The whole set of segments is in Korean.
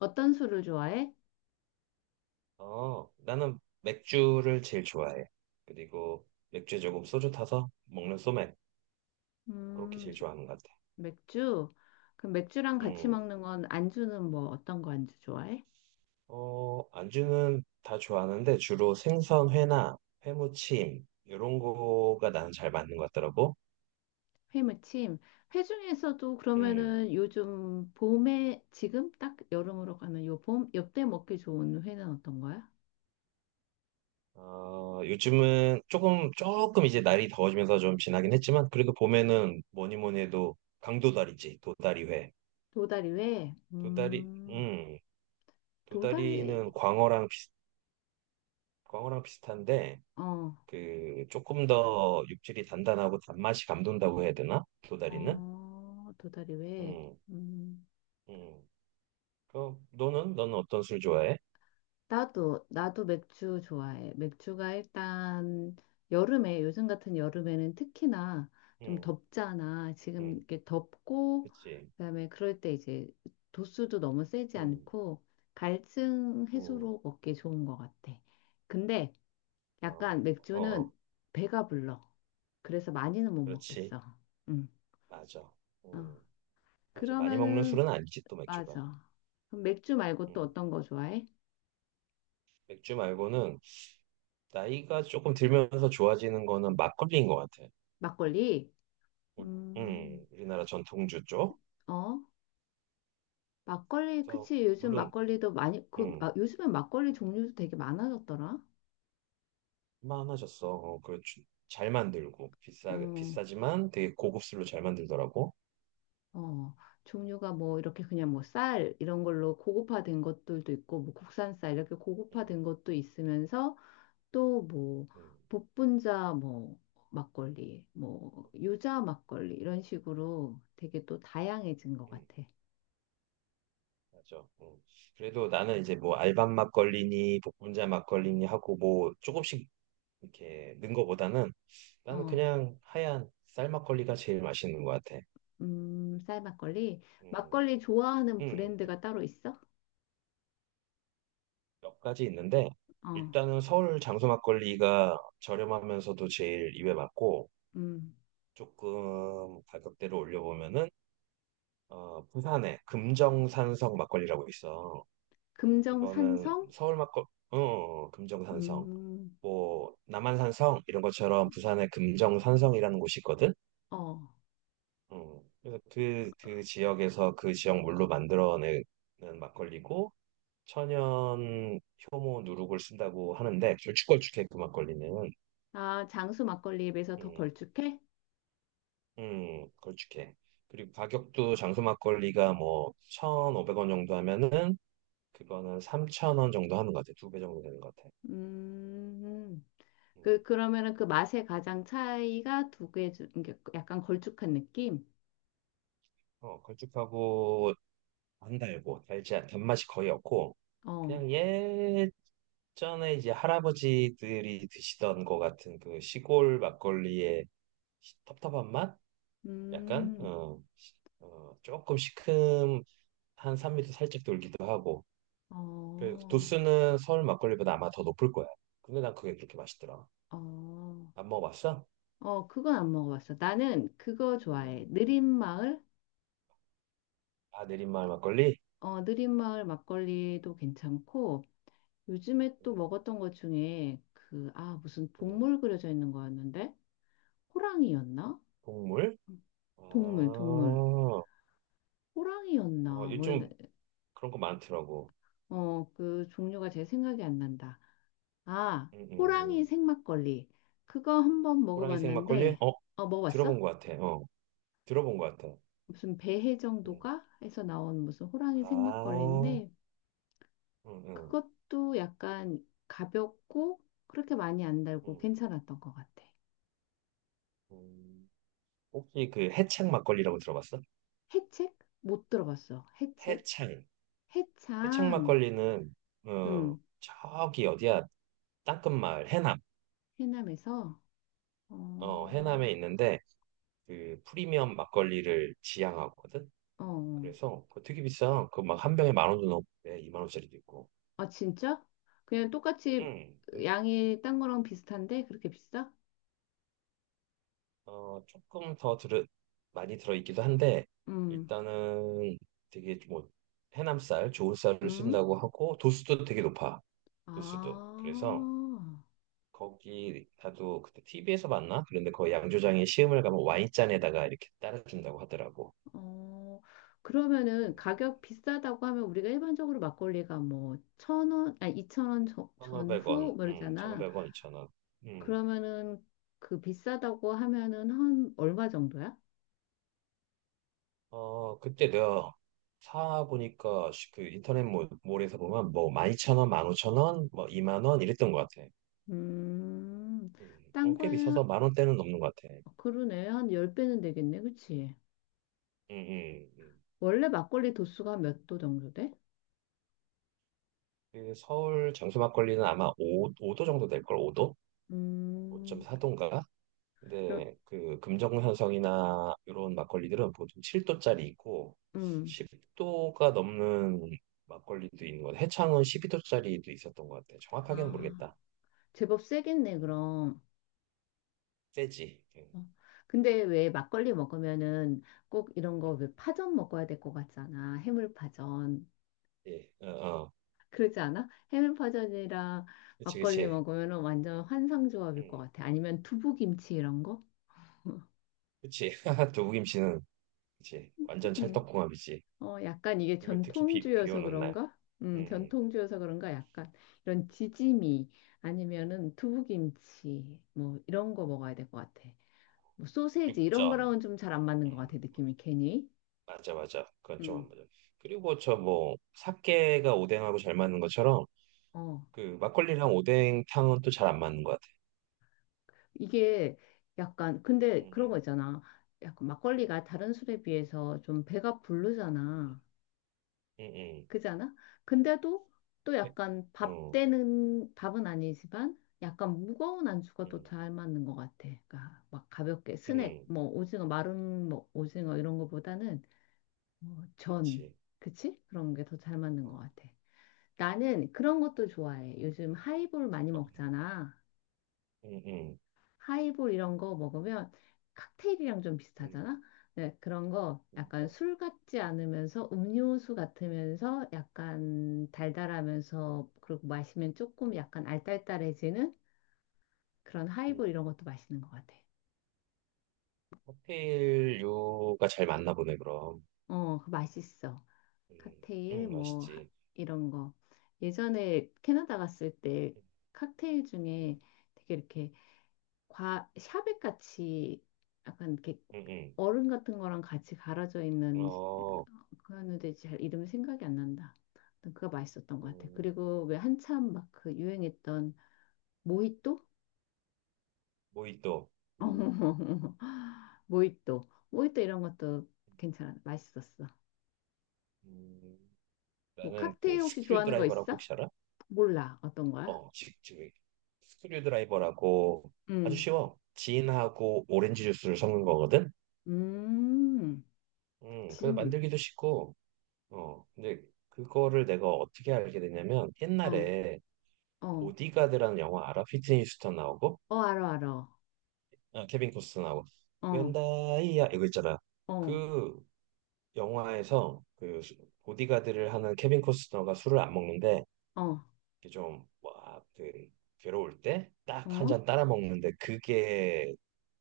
어떤 술을 좋아해? 어, 나는 맥주를 제일 좋아해. 그리고 맥주에 조금 소주 타서 먹는 소맥. 그렇게 음, 제일 수- 좋아하는 것 같아. 맥주? 그럼 맥주랑 같이 음, 먹는 건 안주는 뭐 어떤 거 안주 좋아해? 어, 안주는 다 좋아하는데 주로 생선 회나 회무침, 이런 거가 나는 잘 맞는 것 같더라고. 회무침. 회 중에서도 음, 그러면은 요즘 봄에 지금 딱 여름으로 가는 요 봄, 요때 먹기 좋은 회는 어떤 거야? 어, 요즘은 조금 이제 날이 더워지면서 좀 지나긴 했지만, 그래도 봄에는 뭐니 뭐니 해도 강도다리지, 도다리회. 도다리 회? 도다리, 음, 도다리, 도다리는 광어랑 비슷한데, 어, 그 조금 더 육질이 단단하고 단맛이 감돈다고 해야 되나? 도다리는? 어, 도다리 회. 음, 음. 음. 그 너는 어떤 술 좋아해? 나도, 맥주 좋아해. 맥주가 일단 여름에, 요즘 같은 여름에는 특히나 좀 음, 덥잖아. 지금 음, 이렇게 덥고, 그치. 그다음에 그럴 때 이제 도수도 너무 세지 음, 않고, 갈증 음, 해소로 먹기 좋은 것 같아. 근데 약간 어, 어, 어. 맥주는 배가 불러. 그래서 많이는 못 그렇지. 먹겠어. 응. 맞아. 어. 음, 맞아. 많이 먹는 그러면은, 술은 아니지 또 맥주가. 맞아. 그럼 맥주 말고 또 음, 어떤 거 좋아해? 맥주 말고는 나이가 조금 들면서 좋아지는 거는 막걸리인 것 같아. 막걸리? 우- 음, 우리나라 전통주 쪽. 어? 막걸리, 그래서 그치. 요즘 물론. 막걸리도 많이, 그, 음, 아, 요즘엔 막걸리 종류도 되게 많아졌더라. 만하셨어. 잘 만들고, 어, 비싸지만 되게 고급스로 잘 만들더라고. 어. 종류가 뭐 이렇게 그냥 뭐 쌀 이런 걸로 고급화된 것들도 있고, 뭐 국산 쌀 이렇게 음, 고급화된 것도 있으면서 또 뭐 음, 복분자 뭐 막걸리, 뭐 유자 막걸리 이런 식으로 되게 또 다양해진 것 음, 같아. 맞아. 음. 그래도 나는 이제 뭐 알밤 막걸리니, 복분자 막걸리니 하고 뭐 조금씩 이렇게 넣은 거보다는 나는 어, 그냥 하얀 쌀 막걸리가 제일 맛있는 것 같아. 쌀 막걸리. 음, 막걸리 좋아하는 음, 브랜드가 따로 있어? 몇 가지 있는데, 어, 일단은 서울 장소 막걸리가 저렴하면서도 제일 입에 맞고, 음. 조금 가격대를 올려보면은 부산에 금정산성 막걸리라고 있어. 그거는 금정산성? 서울 막걸, 어, 어, 어, 금정산성. 음, 뭐 남한산성 이런 것처럼 부산에 금정산성이라는 곳이 있거든. 어. 그래서 그 지역에서 그 지역 물로 만들어내는 막걸리고 천연 효모 누룩을 쓴다고 하는데 걸쭉걸쭉해 그 막걸리는. 아, 장수 막걸리에 비해서 더 음, 걸쭉해? 걸쭉해. 그리고 가격도 장수 막걸리가 뭐 1,500원 정도 하면은 그거는 3,000원 정도 하는 것 같아. 두 배 정도 되는 것 같아. 음, 음. 그, 그러면은 그 맛의 가장 차이가 두 개? 이게 약간 걸쭉한 느낌? 걸쭉하고 안 달고 단맛이 거의 없고 어, 그냥 예전에 이제 할아버지들이 드시던 것 같은 그 시골 막걸리의 텁텁한 맛? 약간 음, 조금 시큼한 산미도 살짝 돌기도 하고 그 어, 도수는 서울 막걸리보다 아마 더 높을 거야. 근데 난 그게 그렇게 맛있더라. 어, 안 먹어봤어? 어, 그건 안 먹어봤어. 나는 그거 음. 좋아해. 느린마을? 아, 내린마을 막걸리? 어, 느린마을 막걸리도 괜찮고, 요즘에 음, 또 먹었던 것 중에 그, 아, 무슨 음. 동물 그려져 있는 거였는데? 호랑이였나? 국물? 아, 동물, 동물. 호랑이였나? 뭐였나? 요즘 그런 거 많더라고. 어, 그 종류가 제 생각이 안 난다. 아, 음, 호랑이 음. 생막걸리. 그거 한번 호랑이색 막걸리? 먹어봤는데, 어, 먹어봤어? 들어본 것 같아. 들어본 것 같아. 무슨 배해 음. 정도가 해서 나온 무슨 호랑이 아, 생막걸리인데, 음, 음, 그것도 약간 가볍고, 그렇게 많이 안 달고 음, 괜찮았던 것 같아. 음. 혹시 그 해창 막걸리라고 들어봤어? 해책? 못 들어봤어. 해책? 해창. 해창 해창. 막걸리는 음, 저기 어디야? 땅끝마을 해남. 해남에서, 어, 해남에 있는데 그 프리미엄 막걸리를 지향하거든. 어, 어. 그래서 그거 되게 비싸. 그 막 한 병에 10,000원도 넘고 2만 원짜리도 있고. 아, 진짜? 그냥 똑같이 응. 양이 딴 거랑 비슷한데? 그렇게 비싸? 조금 더 많이 들어있기도 한데, 음, 일단은 되게 뭐, 해남쌀, 좋은 쌀을 음. 쓴다고 하고, 도수도 되게 높아. 도수도. 아, 그래서, 거기, 나도 그때 TV에서 봤나? 그런데 거기 양조장에 시음을 가면 와인잔에다가 이렇게 따라준다고 하더라고. 어, 음, 그러면은 가격 비싸다고 하면 우리가 일반적으로 막걸리가 뭐 1,000원, 아니 2,000원 저- 전후 1,500원, 뭐 이러잖아. 1,500원, 2,000원. 음, 그러면은 그 비싸다고 하면은 한 얼마 정도야? 그때 내가 사보니까 그 인터넷 몰, 몰에서 보면 뭐 12,000원, 15,000원, 뭐이만 오천 원 뭐 20,000원 이랬던 것 같아. 음, 딴 꽤 거야? 비싸서 10,000원대는 넘는 것 같아. 어, 그러네. 한 열배는 되겠네. 그치? 음, 음, 음. 원래 막걸리 도수가 몇 도 정도 돼? 그 서울 장수 막걸리는 아마 5, 5도 정도 될 걸, 5도? 음. 5.4도인가? 그럼, 근데 그 금정현성이나 이런 막걸리들은 보통 7도짜리 있고 음, 10도가 넘는 막걸리도 있는 것 같아. 해창은 12도짜리도 있었던 것 같아. 정확하게는 아, 모르겠다. 제법 세겠네, 음, 그럼. 세지. 어. 근데 왜 막걸리 먹으면은 꼭 이런 거 왜 파전 먹어야 될 것 같잖아. 해물파전. 예, 어, 어. 그러지 않아? 해물파전이랑 그치, 막걸리 그치. 먹으면은 완전 환상조합일 것 음, 같아. 아니면 두부김치 이런 거? 그치. 두부김치는 그치. 완전 음. 찰떡궁합이지. 어, 약간 이게 이게 특히 비 전통주여서 오는 날. 그런가? 음. 전통주여서 그런가? 약간 이런 지짐이 아니면은 두부김치 뭐 이런 거 먹어야 될 것 같아. 뭐 소세지 이런 육전. 거랑은 좀 잘 안 맞는 것 같아, 음, 느낌이 괜히. 맞아, 맞아. 그건 좀 안 음. 맞아. 그리고 저 뭐, 사케가 오뎅하고 잘 맞는 것처럼, 어, 그, 막걸리랑 오뎅탕은 또 잘 안 맞는 것 같아. 이게 약간, 근데 응, 그런 거 있잖아. 약간 막걸리가 다른 술에 비해서 좀 배가 응, 부르잖아. 응, 응, 응. 그잖아? 근데도 또 배- 약간 밥 어, 되는, 밥은 아니지만 약간 무거운 안주가 또 응, 잘 맞는 것 같아. 그러니까 막 가볍게 스낵, 응, 뭐 오징어, 마른 뭐 오징어 이런 거보다는 뭐 전, 그렇지. 그치? 그런 게 더 잘 맞는 것 어, 같아. 나는 그런 것도 좋아해. 요즘 하이볼 많이 어, 먹잖아. 응, 응, 하이볼 이런 거 먹으면 칵테일이랑 좀 비슷하잖아. 네, 그런 거 응, 약간 맞아. 술 같지 않으면서 음료수 같으면서 약간 달달하면서 그리고 마시면 응, 조금 약간 알딸딸해지는 그런 응. 하이볼 이런 것도 맛있는 것 같아. 칵테일류가 잘 맞나 보네, 그럼. 어, 그거 맛있어. 응, 칵테일 응, 뭐 하- 맛있지. 이런 거. 예전에 캐나다 갔을 때 응, 칵테일 응, 중에 되게 이렇게 과 샤벳 같이 약간 이렇게 응, 얼음 같은 거랑 같이 갈아져 응. 있는 어, 그런데 잘 이름이 생각이 안 난다. 아무튼 그거 맛있었던 것 같아. 음, 그리고 왜 한참 막 그 유행했던 모히또? 모히또. 어, 음, 모히또, 모히또 이런 것도 음. 괜찮아, 맛있었어. 음. 뭐 나는 그 칵테일 혹시 스크류 좋아하는 거 드라이버라고 있어? 혹시 알아? 몰라, 어떤 거야? 지금 스크류 드라이버라고 아주 음, 쉬워. 진하고 오렌지 주스를 섞는 거거든. 음, 그래서 짐, 만들기도 쉽고. 근데 그거를 내가 어떻게 알게 됐냐면 어, 옛날에 어, 보디가드라는 영화 알아? 휘트니 휴스턴 나오고, 어, 알어, 알어, 아, 케빈 코스터 나오고. 어, 웬다이야 이거 있잖아. 어, 그 영화에서 보디가드를 하는 케빈 코스터가 술을 안 먹는데 어, 이렇게 좀 와, 그 괴로울 때 딱 한 어. 잔 따라 먹는데 그게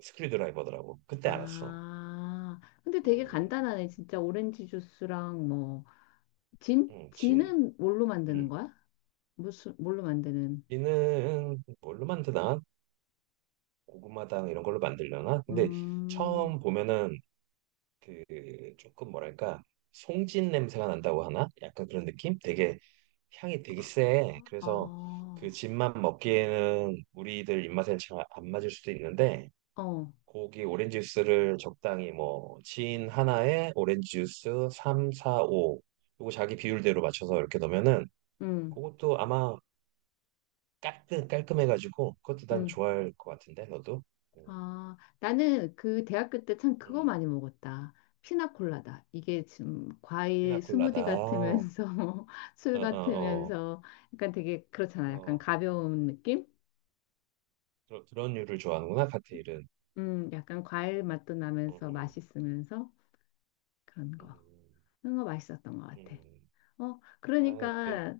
스크류드라이버더라고. 그때 알았어. 아, 근데 되게 음, 간단하네. 진짜 오렌지 주스랑 뭐, 진? 음, 진, 진은 뭘로 만드는 음. 거야? 무슨, 뭘로 만드는? 진은 뭘로 만드나? 고구마당 이런 걸로 만들려나? 근데 음, 처음 보면은 그 조금 뭐랄까 송진 냄새가 난다고 하나? 약간 그런 느낌? 되게 향이 되게 세. 그래서 아, 그 진만 먹기에는 우리들 입맛에 잘 안 맞을 수도 있는데 어, 고기 오렌지 주스를 적당히 뭐 진 하나에 오렌지 주스 3, 4, 5 요거 자기 비율대로 맞춰서 이렇게 넣으면은 음, 그것도 아마 깔끔 깔끔해가지고 그것도 난 음. 좋아할 것 같은데 너도 음, 아, 나는 그 대학교 때 참 그거 음. 많이 먹었다. 피나콜라다. 이게 지금 과일 스무디 피나콜라다 어 같으면서 어어 술 어, 같으면서 약간 되게 그렇잖아. 어, 어. 약간 어. 가벼운 느낌? 그런 류를 좋아하는구나 칵테일은. 약간 과일 맛도 음, 나면서 음, 맛있으면서 그런 거. 음, 그런 거 맛있었던 것 같아. 음. 어, 아이 그러니까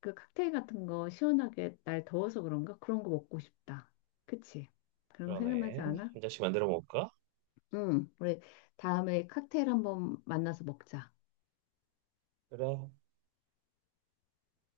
그 칵테일 같은 거 시원하게 날 더워서 그런가? 그런 거 먹고 싶다. 그치? 그런 거 생각나지 그러네. 않아? 한 잔씩 만들어 먹을까? 응, 우리 다음에 칵테일 한번 만나서 먹자. 그래.